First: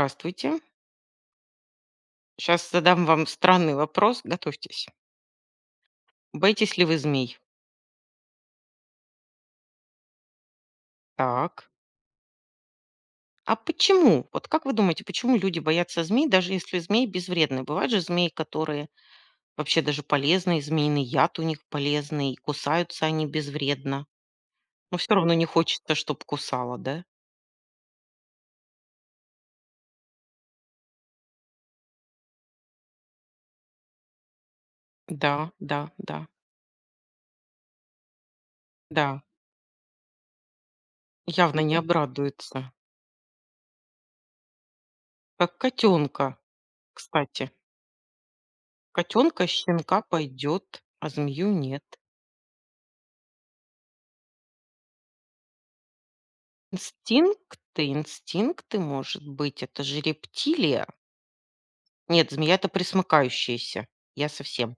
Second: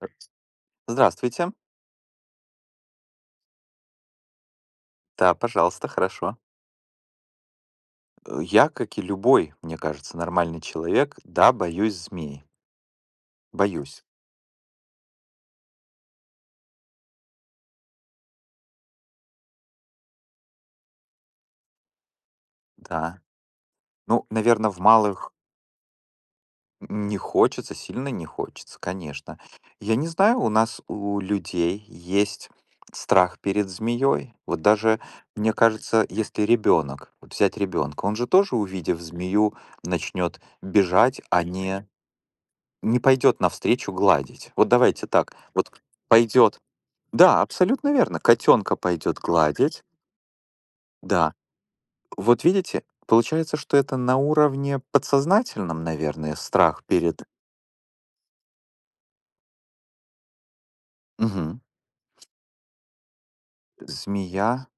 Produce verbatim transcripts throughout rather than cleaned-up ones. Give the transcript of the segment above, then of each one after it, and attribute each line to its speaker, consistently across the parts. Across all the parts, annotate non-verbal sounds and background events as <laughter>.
Speaker 1: Р. Здравствуйте.
Speaker 2: Сейчас задам вам странный вопрос. Готовьтесь.
Speaker 1: Да, пожалуйста, хорошо.
Speaker 2: Боитесь ли вы змей?
Speaker 1: Э, я, как и любой, мне кажется, нормальный человек, да,
Speaker 2: Так.
Speaker 1: боюсь змей.
Speaker 2: А
Speaker 1: Боюсь,
Speaker 2: почему? Вот как вы думаете, почему люди боятся змей, даже если змеи безвредны? Бывают же змеи, которые вообще даже полезны, и змеиный яд у них полезный, и кусаются
Speaker 1: да.
Speaker 2: они безвредно.
Speaker 1: Ну, наверное, в
Speaker 2: Но все
Speaker 1: малых
Speaker 2: равно не хочется, чтобы кусала, да?
Speaker 1: не хочется, сильно не хочется, конечно. Я не знаю, у нас у людей есть страх перед змеей. Вот даже,
Speaker 2: Да,
Speaker 1: мне
Speaker 2: да,
Speaker 1: кажется,
Speaker 2: да,
Speaker 1: если ребенок, вот взять ребенка, он же тоже, увидев
Speaker 2: да.
Speaker 1: змею, начнет бежать, а
Speaker 2: Явно не
Speaker 1: не
Speaker 2: обрадуется.
Speaker 1: не пойдет навстречу гладить. Вот давайте так,
Speaker 2: Как
Speaker 1: вот
Speaker 2: котенка,
Speaker 1: пойдет. Да,
Speaker 2: кстати.
Speaker 1: абсолютно верно. Котенка пойдет
Speaker 2: Котенка,
Speaker 1: гладить.
Speaker 2: щенка пойдет, а
Speaker 1: Да.
Speaker 2: змею нет.
Speaker 1: Вот видите, получается, что это на уровне подсознательном, наверное, страх перед.
Speaker 2: Инстинкты инстинкты, может быть, это же рептилия.
Speaker 1: Мгм.
Speaker 2: Нет, змея — это пресмыкающаяся. Я
Speaker 1: Змея,
Speaker 2: совсем.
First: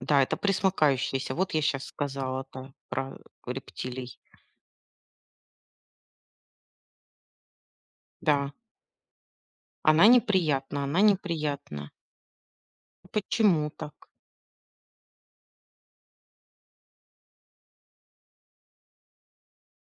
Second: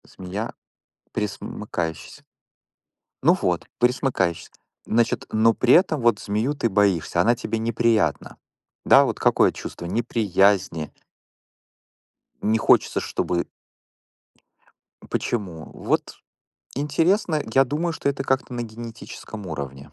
Speaker 2: Да, это
Speaker 1: змея
Speaker 2: пресмыкающаяся. Вот я сейчас
Speaker 1: присмыкающаяся.
Speaker 2: сказала-то про
Speaker 1: Ну вот,
Speaker 2: рептилий.
Speaker 1: присмыкающаяся. Значит, но при этом вот змею ты боишься, она тебе неприятна.
Speaker 2: Да,
Speaker 1: Да, вот какое чувство
Speaker 2: она неприятна,
Speaker 1: неприязни,
Speaker 2: она неприятна.
Speaker 1: не хочется, чтобы...
Speaker 2: Почему так?
Speaker 1: Почему? Вот интересно, я думаю, что это как-то на генетическом уровне.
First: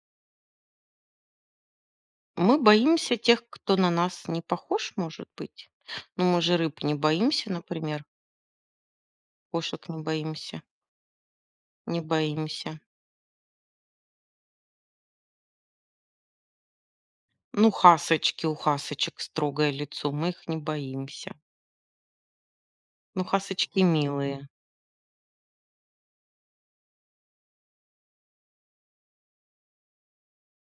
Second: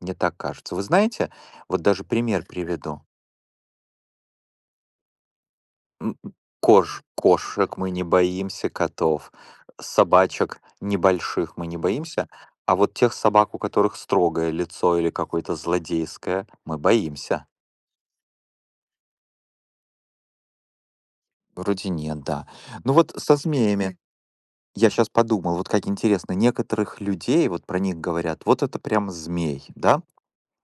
Speaker 1: Мне так кажется. Вы знаете, вот даже пример
Speaker 2: Мы
Speaker 1: приведу.
Speaker 2: боимся тех, кто на нас не похож, может быть?
Speaker 1: М,
Speaker 2: Ну,
Speaker 1: м,
Speaker 2: мы же рыб не
Speaker 1: Кож,
Speaker 2: боимся,
Speaker 1: кошек мы не
Speaker 2: например,
Speaker 1: боимся, котов,
Speaker 2: кошек не
Speaker 1: собачек
Speaker 2: боимся,
Speaker 1: небольших мы не
Speaker 2: не
Speaker 1: боимся, а
Speaker 2: боимся.
Speaker 1: вот тех собак, у которых строгое лицо или какое-то злодейское, мы боимся.
Speaker 2: Ну, хасочки, у хасочек строгое лицо, мы их не боимся.
Speaker 1: Вроде нет, да. Ну вот
Speaker 2: Ну,
Speaker 1: со
Speaker 2: хасочки
Speaker 1: змеями.
Speaker 2: милые.
Speaker 1: Я сейчас подумал, вот как интересно, некоторых людей, вот про них говорят, вот это прям змей, да,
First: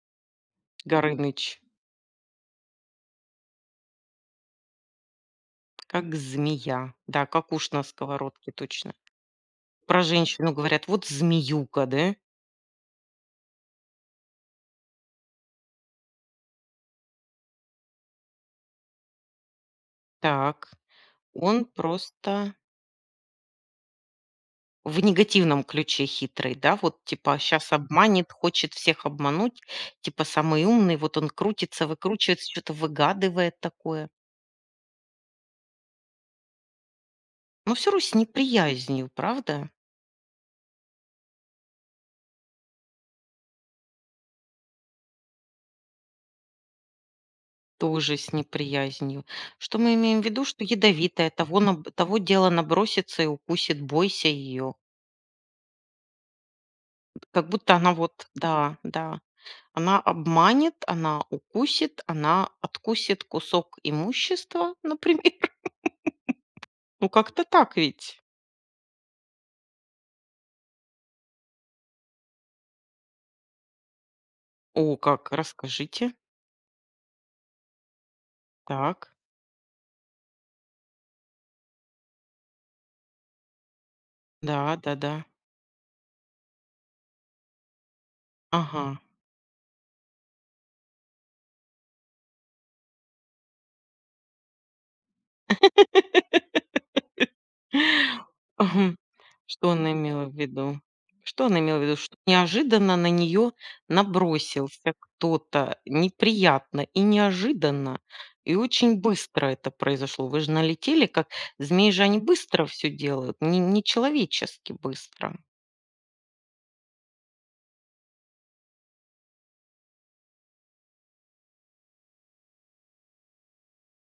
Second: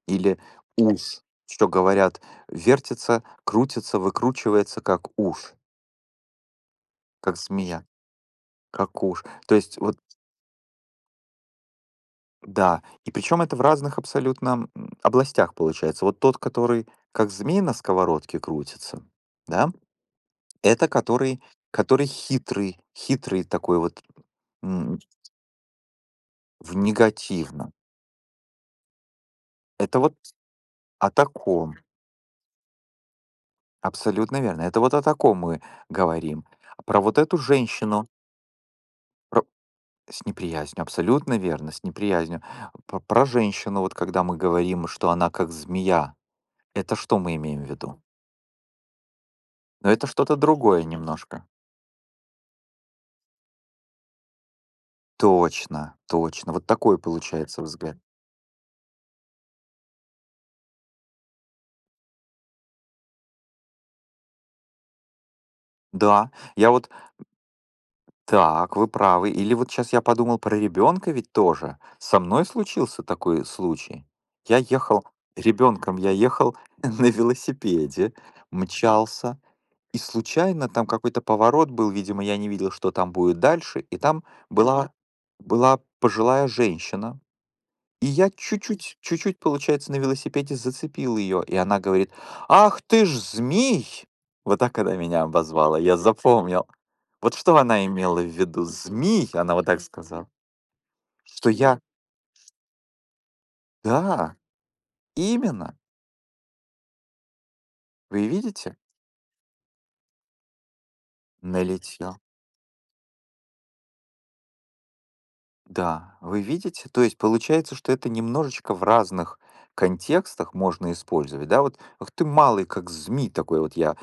Speaker 1: или уж,
Speaker 2: Горыныч,
Speaker 1: что говорят, вертится, крутится, выкручивается, как уж,
Speaker 2: как змея. Да,
Speaker 1: как
Speaker 2: как уж на
Speaker 1: змея.
Speaker 2: сковородке, точно.
Speaker 1: Как уж. То есть вот
Speaker 2: Про женщину говорят: "Вот змеюка, да?"
Speaker 1: да, и причем это в разных абсолютно, м, областях получается. Вот тот, который как змей на сковородке крутится, да,
Speaker 2: Так.
Speaker 1: это который,
Speaker 2: Он
Speaker 1: который
Speaker 2: просто
Speaker 1: хитрый, хитрый такой вот, м,
Speaker 2: в негативном ключе хитрый,
Speaker 1: в
Speaker 2: да? Вот типа
Speaker 1: негативно.
Speaker 2: сейчас обманет, хочет всех обмануть,
Speaker 1: Это вот
Speaker 2: типа самый умный,
Speaker 1: о
Speaker 2: вот он
Speaker 1: таком,
Speaker 2: крутится, выкручивается, что то выгадывает такое.
Speaker 1: абсолютно верно. Это вот о таком мы говорим. А про вот эту
Speaker 2: Но все равно
Speaker 1: женщину
Speaker 2: с неприязнью,
Speaker 1: про-
Speaker 2: правда?
Speaker 1: с неприязнью, абсолютно верно, с неприязнью. Про, про женщину, вот когда мы говорим, что она как змея, это что мы имеем в виду?
Speaker 2: Тоже с неприязнью. Что
Speaker 1: Но
Speaker 2: мы
Speaker 1: это
Speaker 2: имеем в
Speaker 1: что-то
Speaker 2: виду? Что
Speaker 1: другое
Speaker 2: ядовитая,
Speaker 1: немножко.
Speaker 2: того наб того дела набросится и укусит, бойся ее.
Speaker 1: Точно, точно. Вот такой
Speaker 2: Как
Speaker 1: получается
Speaker 2: будто она
Speaker 1: взгляд.
Speaker 2: вот, да, да, она обманет, она укусит, она откусит кусок имущества, например. <laughs>
Speaker 1: Да, я вот
Speaker 2: Ну, как-то так ведь.
Speaker 1: так, вы правы. Или вот сейчас я подумал про ребенка ведь тоже. Со мной случился такой случай. Я
Speaker 2: О,
Speaker 1: ехал,
Speaker 2: как,
Speaker 1: ребенком я
Speaker 2: расскажите.
Speaker 1: ехал <laughs> на велосипеде,
Speaker 2: Так.
Speaker 1: мчался, и случайно там какой-то поворот был, видимо, я не видел, что там будет дальше, и там
Speaker 2: Да,
Speaker 1: была,
Speaker 2: да-да.
Speaker 1: была пожилая женщина. И я чуть-чуть,
Speaker 2: Ага.
Speaker 1: чуть-чуть, получается, на велосипеде зацепил ее, и она говорит: "Ах ты ж змей!" Вот так она меня обозвала, я запомнил. Вот что она имела в виду?
Speaker 2: Мгм.
Speaker 1: "Змий", она вот
Speaker 2: Что
Speaker 1: так
Speaker 2: она имела
Speaker 1: сказала.
Speaker 2: в виду? Что
Speaker 1: Что
Speaker 2: она имела
Speaker 1: я
Speaker 2: в виду? Что неожиданно на нее
Speaker 1: да,
Speaker 2: набросился
Speaker 1: именно,
Speaker 2: кто-то неприятно и неожиданно,
Speaker 1: вы
Speaker 2: и
Speaker 1: видите?
Speaker 2: очень быстро это произошло. Вы же налетели, как змеи же
Speaker 1: Налетел.
Speaker 2: они быстро все делают, не нечеловечески быстро.
Speaker 1: Да, вы видите? То есть получается, что это немножечко в разных контекстах можно использовать, да? Вот: "Ах ты малый, как змей такой". Вот я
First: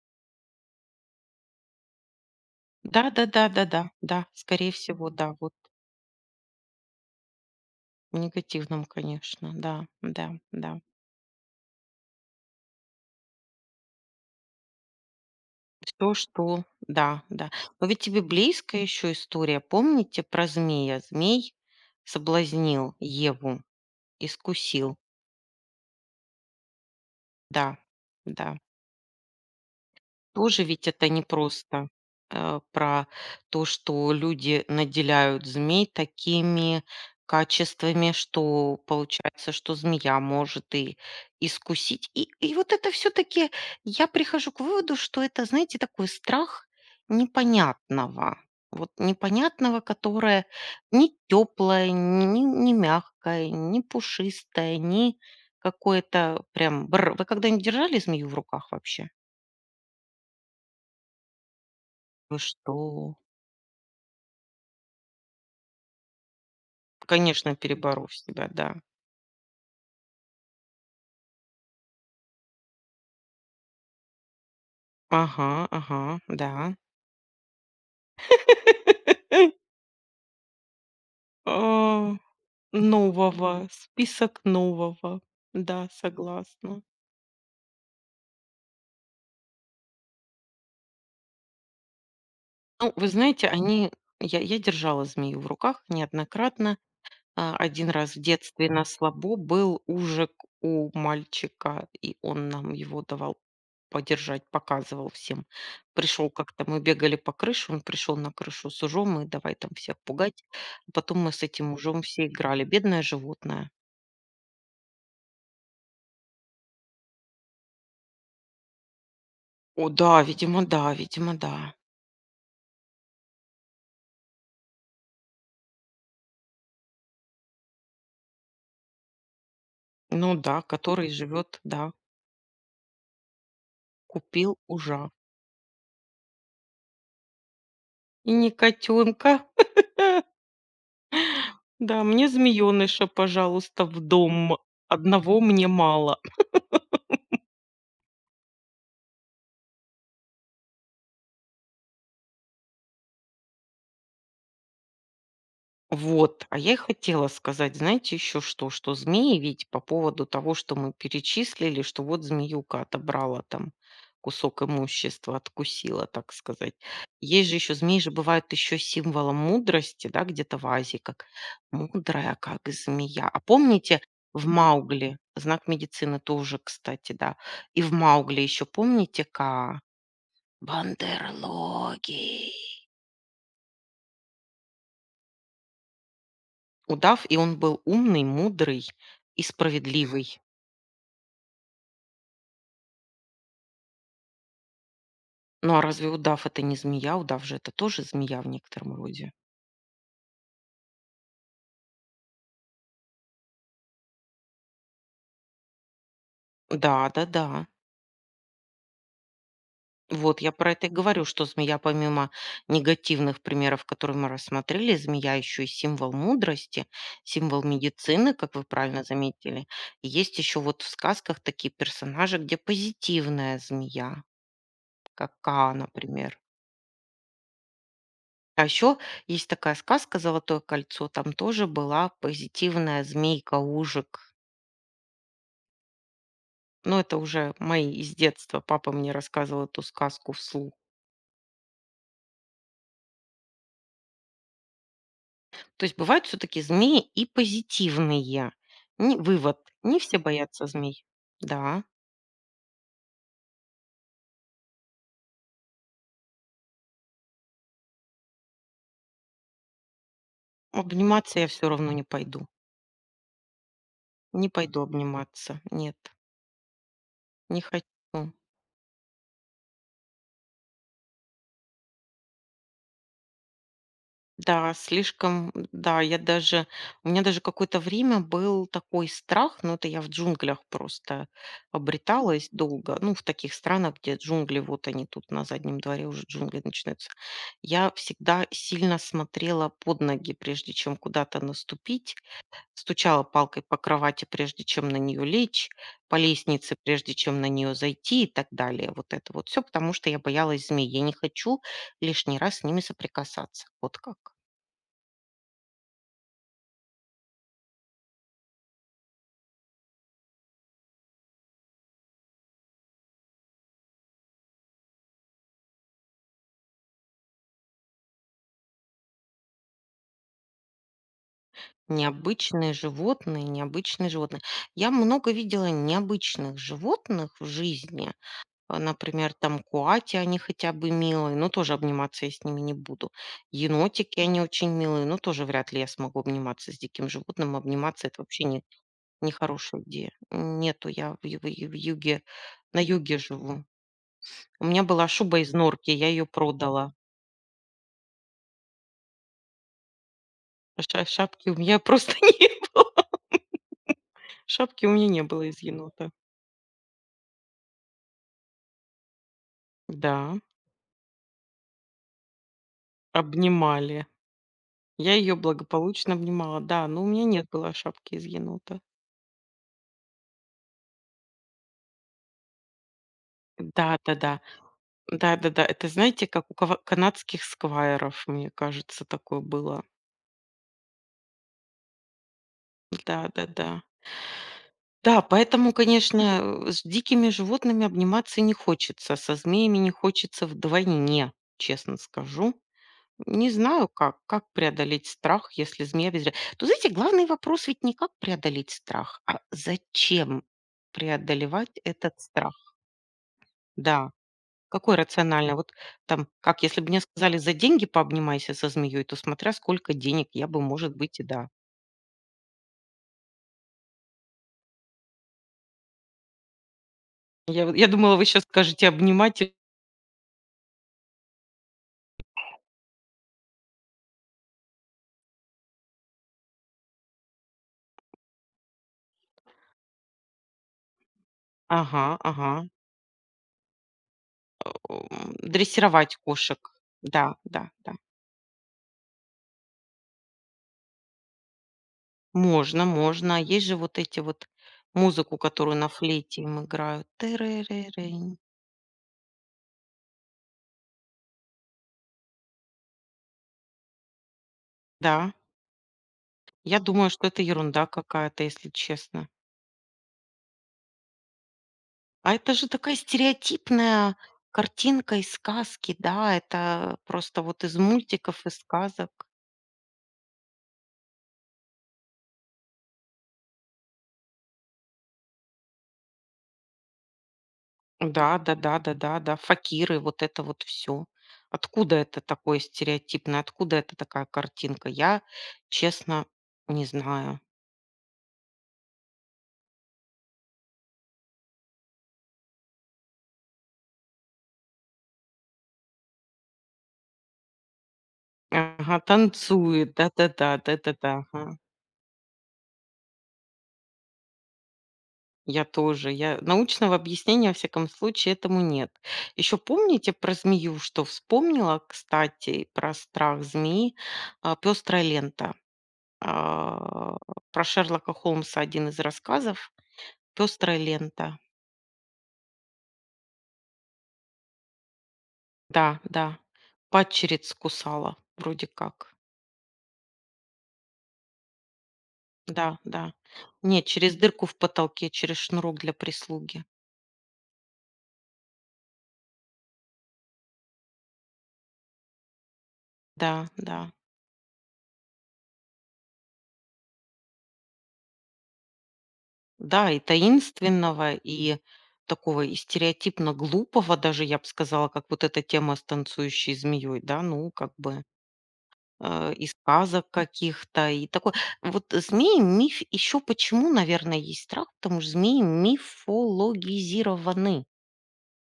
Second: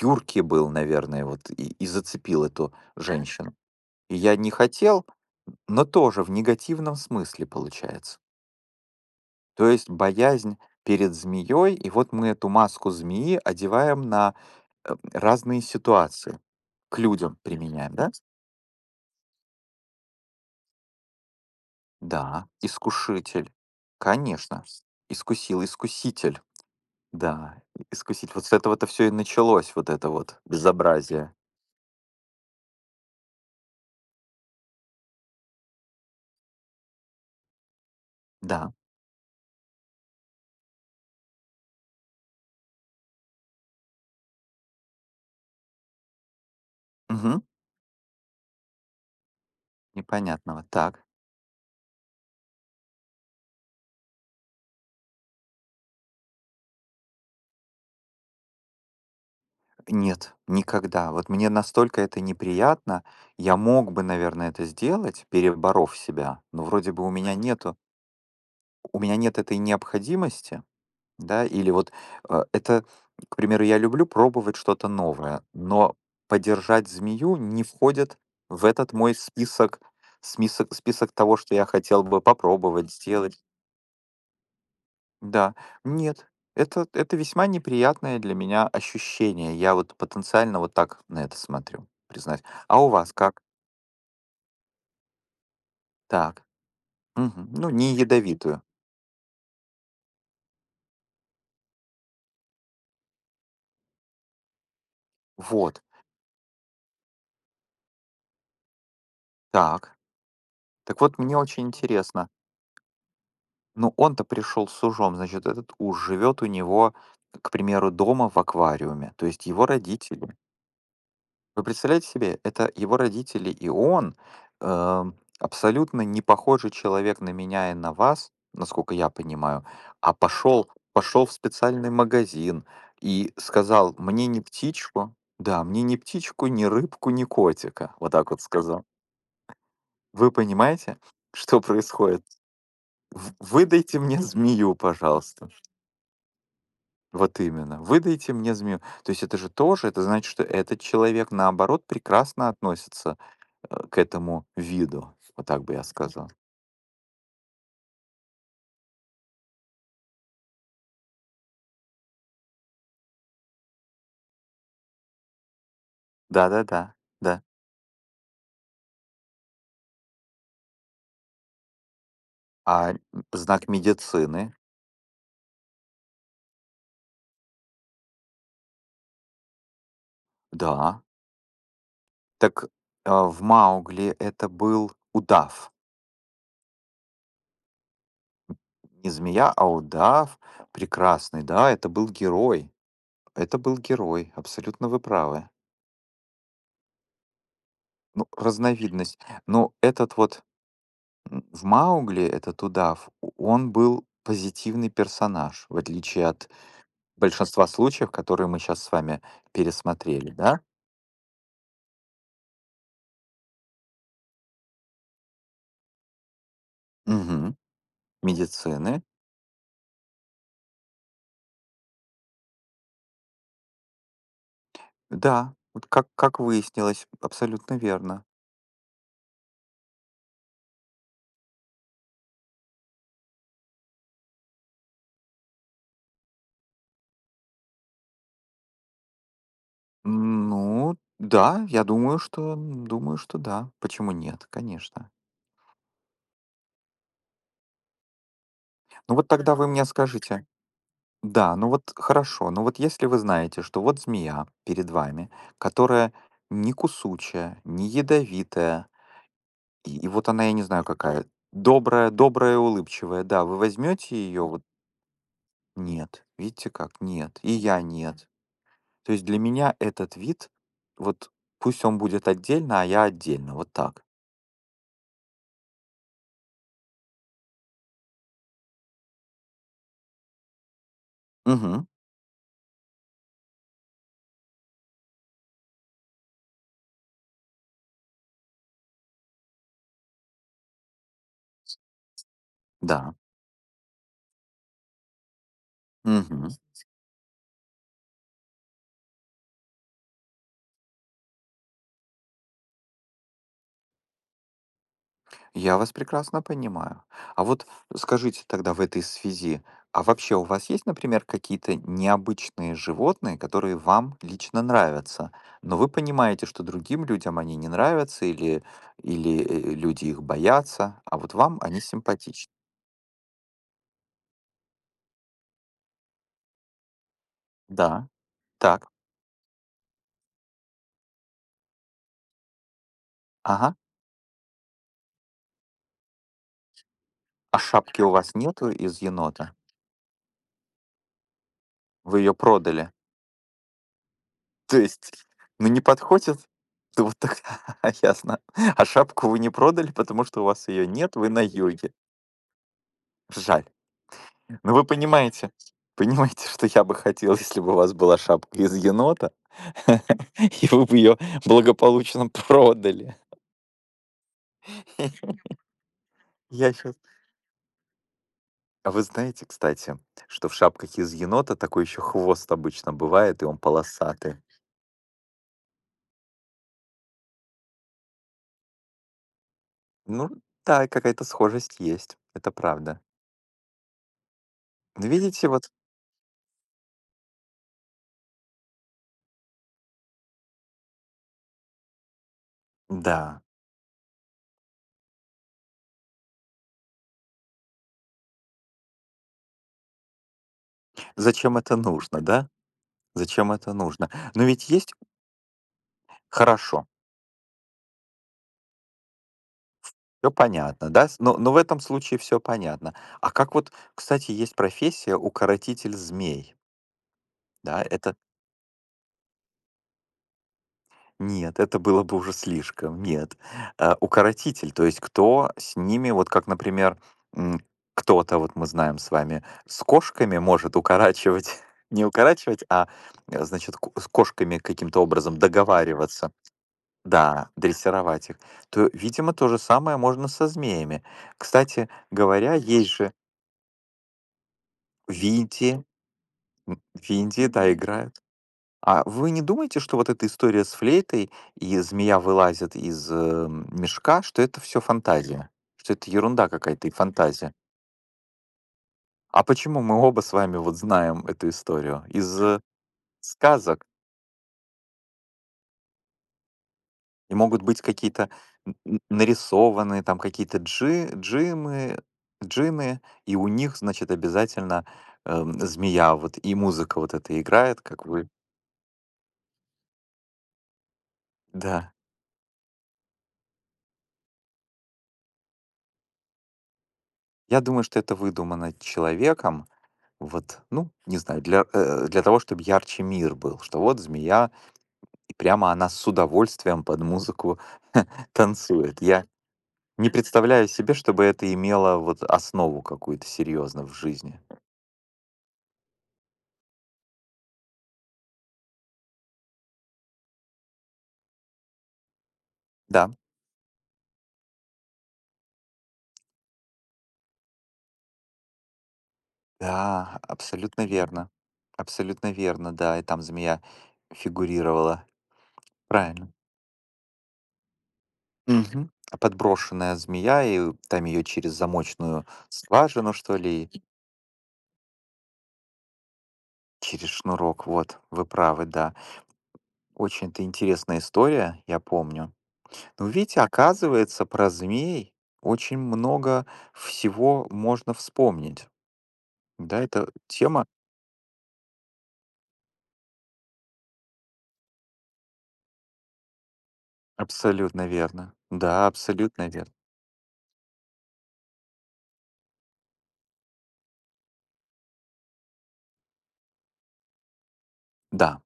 Speaker 1: юркий был, наверное, вот и и зацепил эту
Speaker 2: Да-да-да-да-да, да,
Speaker 1: женщину.
Speaker 2: да, да, да,
Speaker 1: И
Speaker 2: да,
Speaker 1: я не
Speaker 2: скорее
Speaker 1: хотел,
Speaker 2: всего, да, вот
Speaker 1: но тоже в негативном смысле
Speaker 2: в
Speaker 1: получается.
Speaker 2: негативном, конечно,
Speaker 1: То
Speaker 2: да,
Speaker 1: есть
Speaker 2: да,
Speaker 1: боязнь
Speaker 2: да.
Speaker 1: перед змеей, и вот мы эту маску змеи одеваем на, э, разные
Speaker 2: Всё,
Speaker 1: ситуации.
Speaker 2: что
Speaker 1: К
Speaker 2: да,
Speaker 1: людям
Speaker 2: да. Но
Speaker 1: применяем,
Speaker 2: ведь
Speaker 1: да?
Speaker 2: тебе близко еще история. Помните про змея? Змей
Speaker 1: Да,
Speaker 2: соблазнил
Speaker 1: искушитель.
Speaker 2: Еву,
Speaker 1: Конечно.
Speaker 2: искусил.
Speaker 1: Искусил, искуситель. Да,
Speaker 2: Да,
Speaker 1: искуситель. Вот с
Speaker 2: да.
Speaker 1: этого-то все и началось, вот это вот
Speaker 2: Тоже ведь это
Speaker 1: безобразие.
Speaker 2: непросто, э, про то, что люди наделяют змей такими качествами,
Speaker 1: Да.
Speaker 2: что получается, что змея может и искусить. И и вот это все таки я прихожу к выводу, что это, знаете, такой страх
Speaker 1: Мгм.
Speaker 2: непонятного. Вот непонятного, которое
Speaker 1: Непонятного. Так.
Speaker 2: не теплое, не не не мягкое, не пушистое, не какое-то прям бр. Вы когда-нибудь держали змею в руках вообще?
Speaker 1: Нет, никогда. Вот мне настолько это
Speaker 2: Вы
Speaker 1: неприятно.
Speaker 2: что?
Speaker 1: Я мог бы, наверное, это сделать, переборов себя, но вроде бы у меня
Speaker 2: Конечно,
Speaker 1: нету,
Speaker 2: переборов себя, да.
Speaker 1: у меня нет этой необходимости, да, или вот, э, это, к примеру, я люблю пробовать что-то новое,
Speaker 2: Ага,
Speaker 1: но
Speaker 2: ага, да.
Speaker 1: подержать змею не входит в этот мой
Speaker 2: <laughs>
Speaker 1: список, список, список того, что я хотел
Speaker 2: А,
Speaker 1: бы попробовать, сделать.
Speaker 2: нового, список нового.
Speaker 1: Да,
Speaker 2: Да,
Speaker 1: нет,
Speaker 2: согласна.
Speaker 1: это это весьма неприятное для меня ощущение. Я вот потенциально вот так на это смотрю, признать. А у
Speaker 2: Ну, вы
Speaker 1: вас как?
Speaker 2: знаете, они я я держала змею в руках
Speaker 1: Так,
Speaker 2: неоднократно.
Speaker 1: мгм,
Speaker 2: А,
Speaker 1: ну,
Speaker 2: один
Speaker 1: не
Speaker 2: раз в
Speaker 1: ядовитую.
Speaker 2: детстве на слабо был ужик у мальчика, и он нам его давал подержать, показывал всем.
Speaker 1: Вот,
Speaker 2: Пришел как-то, мы бегали по крыше, он пришел на крышу с ужом и давай там
Speaker 1: так.
Speaker 2: всех пугать. А
Speaker 1: Так вот,
Speaker 2: потом мы
Speaker 1: мне
Speaker 2: с
Speaker 1: очень
Speaker 2: этим ужом все
Speaker 1: интересно.
Speaker 2: играли. Бедное животное.
Speaker 1: Ну, он-то пришел с ужом, значит, этот уж живет у него, к примеру, дома в аквариуме. То есть его
Speaker 2: О да,
Speaker 1: родители.
Speaker 2: видимо, да, видимо,
Speaker 1: Вы
Speaker 2: да.
Speaker 1: представляете себе, это его родители и он, эм, абсолютно не похожий человек на меня и на вас, насколько я понимаю, а
Speaker 2: Ну да,
Speaker 1: пошел,
Speaker 2: который
Speaker 1: пошел в
Speaker 2: живет,
Speaker 1: специальный
Speaker 2: да,
Speaker 1: магазин и сказал, мне не
Speaker 2: купил ужа.
Speaker 1: птичку, да, мне не птичку, не рыбку, не котика. Вот так
Speaker 2: И
Speaker 1: вот
Speaker 2: не
Speaker 1: сказал.
Speaker 2: котенка. <laughs>
Speaker 1: Вы понимаете, что
Speaker 2: Да,
Speaker 1: происходит?
Speaker 2: мне змееныша,
Speaker 1: В-
Speaker 2: пожалуйста,
Speaker 1: Выдайте
Speaker 2: в
Speaker 1: мне
Speaker 2: дом.
Speaker 1: змею,
Speaker 2: Одного
Speaker 1: пожалуйста.
Speaker 2: мне мало.
Speaker 1: Вот именно. Выдайте мне змею. То есть это же тоже, это значит, что этот человек, наоборот, прекрасно относится, э, к этому виду, вот так бы я сказал.
Speaker 2: Вот, а я и хотела сказать, знаете, еще что, что змеи ведь по поводу того, что мы перечислили, что вот змеюка отобрала там кусок имущества, откусила, так сказать.
Speaker 1: Да-да-да, да.
Speaker 2: Есть же еще, змеи же бывают еще символом мудрости, да, где-то в Азии, как мудрая, как
Speaker 1: А м,
Speaker 2: змея. А
Speaker 1: знак
Speaker 2: помните
Speaker 1: медицины?
Speaker 2: в «Маугли», знак медицины тоже, кстати, да, и в «Маугли» еще помните, как
Speaker 1: Да.
Speaker 2: Бандерлоги.
Speaker 1: Так, а, в "Маугли" это был удав.
Speaker 2: Удав, и он был умный, мудрый
Speaker 1: Не
Speaker 2: и
Speaker 1: змея, а удав
Speaker 2: справедливый.
Speaker 1: прекрасный, да, это был герой. Это был герой, абсолютно вы правы.
Speaker 2: Ну, а разве удав — это не змея? Удав же — это тоже
Speaker 1: Ну,
Speaker 2: змея в некотором
Speaker 1: разновидность.
Speaker 2: роде.
Speaker 1: Но этот вот, м, в "Маугли", этот удав, о он был позитивный персонаж, в отличие от
Speaker 2: Да-да-да.
Speaker 1: большинства случаев, которые мы сейчас с вами пересмотрели,
Speaker 2: Вот я
Speaker 1: да?
Speaker 2: про это и говорю, что змея, помимо негативных примеров, которые мы рассмотрели, змея еще и символ мудрости,
Speaker 1: Мгм.
Speaker 2: символ медицины, как вы правильно
Speaker 1: Медицины?
Speaker 2: заметили. И есть еще вот в сказках такие персонажи, где позитивная змея, как
Speaker 1: Да,
Speaker 2: Каа,
Speaker 1: вот как
Speaker 2: например.
Speaker 1: как выяснилось, абсолютно верно.
Speaker 2: А еще есть такая сказка «Золотое кольцо», там тоже была позитивная змейка-ужик. Но это уже мои из детства. Папа мне рассказывал эту сказку вслух.
Speaker 1: Ну да, я думаю, что думаю, что да. Почему нет? Конечно.
Speaker 2: То есть бывают все-таки змеи и позитивные.
Speaker 1: Ну
Speaker 2: Не,
Speaker 1: вот тогда
Speaker 2: вывод.
Speaker 1: вы мне
Speaker 2: Не все
Speaker 1: скажите
Speaker 2: боятся змей.
Speaker 1: да, ну вот
Speaker 2: Да.
Speaker 1: хорошо, ну вот если вы знаете, что вот змея перед вами, которая не кусучая, не ядовитая, и и вот она, я не знаю, какая,
Speaker 2: Обниматься я все равно не
Speaker 1: добрая,
Speaker 2: пойду.
Speaker 1: добрая, улыбчивая, да, вы возьмете ее?
Speaker 2: Не
Speaker 1: Вот
Speaker 2: пойду обниматься. Нет.
Speaker 1: нет. Видите как? Нет. И
Speaker 2: Не
Speaker 1: я нет.
Speaker 2: хочу.
Speaker 1: То есть для меня этот вид, вот пусть он будет отдельно, а я отдельно, вот так.
Speaker 2: Да, слишком, да, я даже у меня даже какое-то время был такой страх, но это я в джунглях просто
Speaker 1: Мгм.
Speaker 2: обреталась долго, ну, в таких странах, где джунгли, вот они тут на заднем дворе уже джунгли начинаются. Я всегда сильно смотрела под ноги, прежде чем куда-то наступить,
Speaker 1: Да.
Speaker 2: стучала палкой по кровати, прежде чем на нее лечь, по
Speaker 1: Мгм.
Speaker 2: лестнице, прежде чем на нее зайти и так далее. Вот это вот все, потому что я боялась змей. Я не хочу лишний раз с ними соприкасаться. Вот как.
Speaker 1: Я вас прекрасно понимаю. А вот скажите тогда в этой связи, а вообще у вас есть, например, какие-то необычные животные, которые вам лично нравятся, но вы понимаете, что другим людям они не нравятся или, или э, люди их боятся, а вот вам они симпатичны?
Speaker 2: Необычные животные, необычные животные. Я много видела необычных животных в
Speaker 1: Да.
Speaker 2: жизни. А,
Speaker 1: Так.
Speaker 2: например, там куати, они хотя бы милые, но тоже обниматься я с ними не буду.
Speaker 1: Ага.
Speaker 2: Енотики, они очень милые, но тоже вряд ли я смогу обниматься с диким животным.
Speaker 1: А шапки
Speaker 2: Обниматься
Speaker 1: у
Speaker 2: это
Speaker 1: вас
Speaker 2: вообще не,
Speaker 1: нету из енота?
Speaker 2: нехорошая идея. Нету, я в, ю- в ю- в
Speaker 1: Вы
Speaker 2: юге,
Speaker 1: ее
Speaker 2: на
Speaker 1: продали?
Speaker 2: юге живу. У
Speaker 1: То
Speaker 2: меня была
Speaker 1: есть,
Speaker 2: шуба из
Speaker 1: ну, не
Speaker 2: норки, я ее
Speaker 1: подходит?
Speaker 2: продала.
Speaker 1: То вот так, <laughs> ясно. А шапку вы не продали, потому что у вас ее
Speaker 2: Ша-
Speaker 1: нет, вы на
Speaker 2: шапки у меня
Speaker 1: юге.
Speaker 2: просто <laughs> не было.
Speaker 1: Жаль. Но вы
Speaker 2: Шапки у меня не было
Speaker 1: понимаете
Speaker 2: из енота.
Speaker 1: понимаете, <laughs> что я бы хотел, если бы у вас была шапка из енота,
Speaker 2: Да.
Speaker 1: <laughs> и вы бы ее благополучно продали.
Speaker 2: Обнимали. Я ее
Speaker 1: <laughs>
Speaker 2: благополучно обнимала.
Speaker 1: Я
Speaker 2: Да,
Speaker 1: сейчас.
Speaker 2: но у меня не было шапки из енота.
Speaker 1: А вы знаете, кстати, что в шапках из енота такой еще хвост обычно бывает, и он полосатый?
Speaker 2: Да-да-да. Да-да-да. Это, знаете, как у кава канадских сквайров, мне кажется, такое было.
Speaker 1: Ну да, какая-то схожесть есть. Это правда.
Speaker 2: Да-да-да.
Speaker 1: Ну,
Speaker 2: Да,
Speaker 1: видите, вот
Speaker 2: поэтому, конечно, э, с дикими животными обниматься не хочется, со змеями не хочется вдвойне, честно скажу.
Speaker 1: да.
Speaker 2: Не знаю, как как преодолеть страх, если змея без ре Тут, знаете, главный вопрос ведь не как преодолеть страх, а зачем
Speaker 1: Зачем это
Speaker 2: преодолевать этот
Speaker 1: нужно, да?
Speaker 2: страх?
Speaker 1: Зачем это нужно?
Speaker 2: Да.
Speaker 1: Но ведь есть
Speaker 2: Какой рационально? Вот там, как если
Speaker 1: хорошо,
Speaker 2: бы мне сказали: «За деньги пообнимайся со змеей», то смотря сколько денег,
Speaker 1: все
Speaker 2: я бы,
Speaker 1: понятно,
Speaker 2: может
Speaker 1: да?
Speaker 2: быть,
Speaker 1: С
Speaker 2: и
Speaker 1: Но
Speaker 2: да.
Speaker 1: но в этом случае все понятно. А как вот, кстати, есть профессия укоротитель змей,
Speaker 2: Я вот
Speaker 1: да?
Speaker 2: я
Speaker 1: Это
Speaker 2: думала, вы сейчас скажете обнимать и
Speaker 1: нет, это было бы уже слишком, нет. Э, укоротитель, то есть кто с ними, вот как, например, м, кто-то, вот мы знаем с вами, с кошками может укорачивать, <laughs> не
Speaker 2: Ага, ага.
Speaker 1: укорачивать, а, э, значит, ко с кошками каким-то
Speaker 2: М,
Speaker 1: образом
Speaker 2: дрессировать
Speaker 1: договариваться.
Speaker 2: кошек. Да,
Speaker 1: Да,
Speaker 2: да, да.
Speaker 1: дрессировать их. То, видимо, то же самое можно со змеями. Кстати говоря,
Speaker 2: Можно,
Speaker 1: есть же
Speaker 2: можно. А есть же вот эти вот
Speaker 1: в
Speaker 2: музыку, которую
Speaker 1: Индии,
Speaker 2: на флейте им
Speaker 1: м,
Speaker 2: играют.
Speaker 1: в Индии, да, мгм, играют.
Speaker 2: Тырырырынь.
Speaker 1: А вы не думаете, что вот эта история с флейтой и змея вылазит из, э, м, мешка, что это все
Speaker 2: Да,
Speaker 1: фантазия? Что это ерунда
Speaker 2: я
Speaker 1: какая-то и
Speaker 2: думаю, что это
Speaker 1: фантазия?
Speaker 2: ерунда какая-то, если честно.
Speaker 1: А почему мы оба с вами вот знаем эту историю?
Speaker 2: А
Speaker 1: Из,
Speaker 2: это
Speaker 1: э,
Speaker 2: же такая
Speaker 1: сказок.
Speaker 2: стереотипная картинка из сказки, да, это
Speaker 1: И
Speaker 2: просто
Speaker 1: могут
Speaker 2: вот из
Speaker 1: быть какие-то
Speaker 2: мультиков, из
Speaker 1: н н
Speaker 2: сказок.
Speaker 1: нарисованные там какие-то джи джимы джины, и у них, значит, обязательно, эм, змея вот и музыка вот эта играет, как вы.
Speaker 2: Да, да, да, да, да, да, факиры, вот это вот все.
Speaker 1: Да.
Speaker 2: Откуда это такое стереотипное, откуда это такая картинка? Я, честно, не знаю.
Speaker 1: Я думаю, что это выдумано человеком, вот, ну, не знаю, для, э, для того, чтобы ярче мир был, что вот змея, и прямо она с удовольствием под музыку <laughs>
Speaker 2: Ага,
Speaker 1: танцует. Я
Speaker 2: танцует,
Speaker 1: не
Speaker 2: да-да-да,
Speaker 1: представляю себе,
Speaker 2: да-да-да,
Speaker 1: чтобы
Speaker 2: ага.
Speaker 1: это имело вот основу какую-то серьезно в жизни.
Speaker 2: Я тоже. Я научного объяснения, во всяком случае, этому нет. Еще помните про змею, что вспомнила, кстати, про
Speaker 1: Да.
Speaker 2: страх змеи, а, «Пестрая лента». А, про Шерлока Холмса один из рассказов
Speaker 1: Да,
Speaker 2: «Пестрая
Speaker 1: абсолютно верно.
Speaker 2: лента».
Speaker 1: Абсолютно верно, да. И там змея фигурировала.
Speaker 2: Да, да.
Speaker 1: Правильно.
Speaker 2: Падчериц кусала вроде
Speaker 1: Мгм.
Speaker 2: как.
Speaker 1: Подброшенная змея, и там ее через замочную
Speaker 2: Да, да.
Speaker 1: скважину, что ли, и
Speaker 2: Нет, через дырку в потолке, через шнурок для прислуги.
Speaker 1: через шнурок. Вот, вы правы, да. Очень-то интересная история, я помню. Ну, видите,
Speaker 2: Да, да.
Speaker 1: оказывается, про змей очень много всего можно вспомнить. Да,
Speaker 2: Да, и
Speaker 1: эта тема
Speaker 2: таинственного, и такого, и стереотипно глупого даже, я бы сказала, как вот эта тема с танцующей змеей, да, ну, как
Speaker 1: абсолютно
Speaker 2: бы
Speaker 1: верно. Да,
Speaker 2: э, и
Speaker 1: абсолютно верно.
Speaker 2: сказок каких-то, и такой. Вот змеи миф еще почему, наверное, есть страх, потому что змеи мифологизированы.
Speaker 1: Да.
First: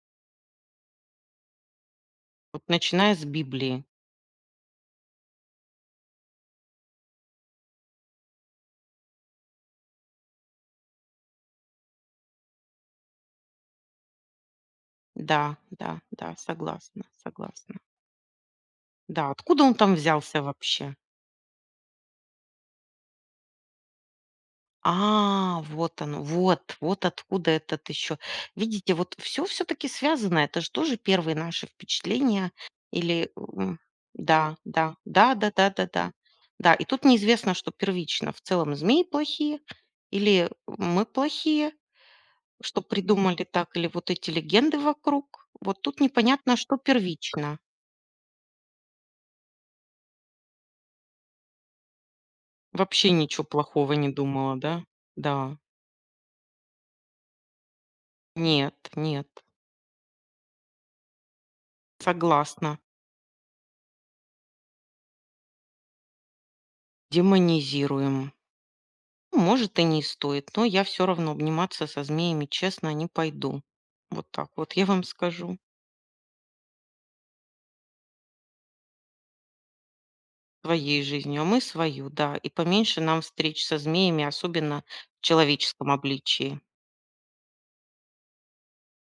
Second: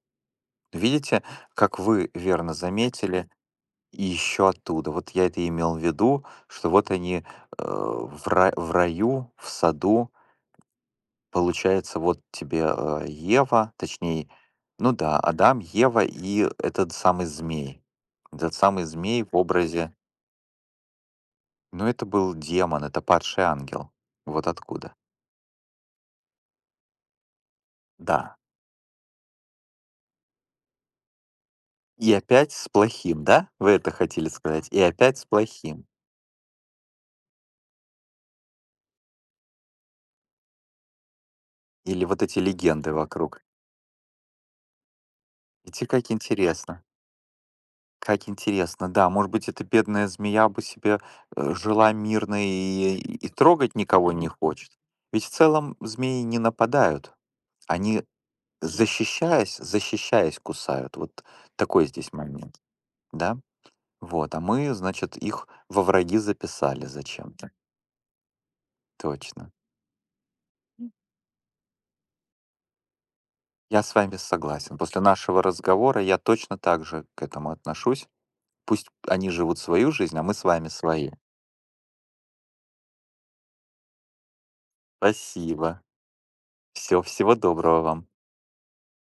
Speaker 1: Видите, как вы верно
Speaker 2: Вот начиная с
Speaker 1: заметили,
Speaker 2: Библии.
Speaker 1: и еще оттуда. Вот я это и имел в виду, что вот они, э, в, ра- в раю, в саду, получается, вот тебе, э, Ева, точнее, ну да,
Speaker 2: Да,
Speaker 1: Адам,
Speaker 2: да,
Speaker 1: Ева
Speaker 2: да,
Speaker 1: и этот
Speaker 2: согласна,
Speaker 1: самый
Speaker 2: согласна.
Speaker 1: змей. Этот самый змей
Speaker 2: Да,
Speaker 1: в
Speaker 2: откуда он
Speaker 1: образе,
Speaker 2: там взялся вообще?
Speaker 1: ну это был демон, это падший ангел. Вот откуда.
Speaker 2: А, вот оно, вот, вот откуда этот еще.
Speaker 1: Да.
Speaker 2: Видите, вот все все-таки связано. Это же тоже первые наши
Speaker 1: И опять
Speaker 2: впечатления.
Speaker 1: с плохим,
Speaker 2: Или
Speaker 1: да? Вы
Speaker 2: м,
Speaker 1: это хотели
Speaker 2: да,
Speaker 1: сказать? И
Speaker 2: да,
Speaker 1: опять с
Speaker 2: да, да, да, да,
Speaker 1: плохим.
Speaker 2: да. Да, и тут неизвестно, что первично. В целом змеи плохие или мы плохие,
Speaker 1: Или вот эти
Speaker 2: что
Speaker 1: легенды вокруг.
Speaker 2: придумали так, или вот эти легенды вокруг. Вот
Speaker 1: Видите,
Speaker 2: тут
Speaker 1: как
Speaker 2: непонятно, что
Speaker 1: интересно.
Speaker 2: первично.
Speaker 1: Как интересно, да. Может быть, эта бедная змея бы себе, э, жила мирно и
Speaker 2: Вообще
Speaker 1: и
Speaker 2: ничего
Speaker 1: трогать
Speaker 2: плохого не
Speaker 1: никого не
Speaker 2: думала,
Speaker 1: хочет.
Speaker 2: да?
Speaker 1: Ведь в
Speaker 2: Да.
Speaker 1: целом змеи не нападают. Они,
Speaker 2: Нет, нет.
Speaker 1: защищаясь защищаясь, кусают. Вот такой здесь момент,
Speaker 2: Согласна.
Speaker 1: да? Вот, а мы, значит, их во враги записали зачем-то.
Speaker 2: Демонизируем. Ну,
Speaker 1: Точно.
Speaker 2: может, и не стоит, но я все равно обниматься со змеями, честно, не пойду.
Speaker 1: Я с вами
Speaker 2: Вот так вот
Speaker 1: согласен.
Speaker 2: я
Speaker 1: После
Speaker 2: вам
Speaker 1: нашего
Speaker 2: скажу.
Speaker 1: разговора я точно так же к этому отношусь. Пусть они живут свою жизнь, а мы с вами
Speaker 2: Своей
Speaker 1: свои.
Speaker 2: жизнью, а мы свою, да. И поменьше нам встреч со змеями, особенно в
Speaker 1: Спасибо.
Speaker 2: человеческом обличии.
Speaker 1: Всё, всего доброго вам.